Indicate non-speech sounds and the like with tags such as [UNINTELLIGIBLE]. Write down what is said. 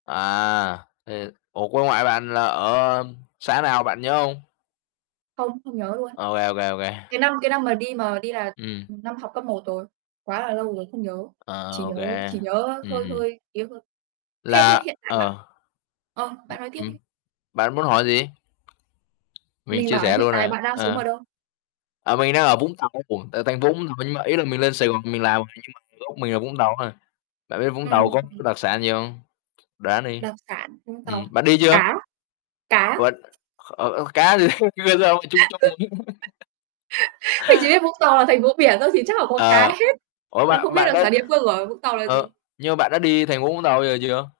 À, ủa, quê ngoại bạn là ở xã nào bạn nhớ hông? Không, không nhớ luôn. OK, OK, OK. Cái năm cái năm mà đi mà đi là, Ừm. ừm, năm học cấp 1 rồi, quá là lâu rồi, không nhớ, Ờ, chỉ nhớ OK, chỉ nhớ ừm, hơi ừm. hơi. [UNINTELLIGIBLE] Thế thế Là hiện tại bạn ờ, ờ, bạn nói tiếp đi. ừm. Bạn muốn hỏi gì? Mình Mình chia bảo là sẻ hiện luôn tại à? bạn đang sống Ờ. ở đâu? Ờ, mình đang ở Vũng Tàu, [UNINTELLIGIBLE] tại thành phố Vũng Tàu, nhưng mà ý là mình lên Sài Gòn mình làm nhưng mà gốc mình ở Vũng Tàu ha, bạn biết Vũng Tàu Ừm có [UNINTELLIGIBLE] [UNINTELLIGIBLE] đặc sản gì hông? Đoán đi. Đặc sản Vũng Ừm, Tàu, bạn đi chưa? cá, cá. [UNINTELLIGIBLE] Kh ờ, cá thì [LAUGHS] kêu sao mà chung [UNINTELLIGIBLE] [LAUGHS] [LAUGHS] Mình chỉ biết Vũng Tàu là thành phố biển thôi thì chắc là có cá Ờ, hết, ủa thì không bạn biết bạn đặc đến sản địa phương ở Vũng Tàu là ờ, gì? nhưng mà bạn đã đi thành phố Vũng Tàu bao giờ chưa?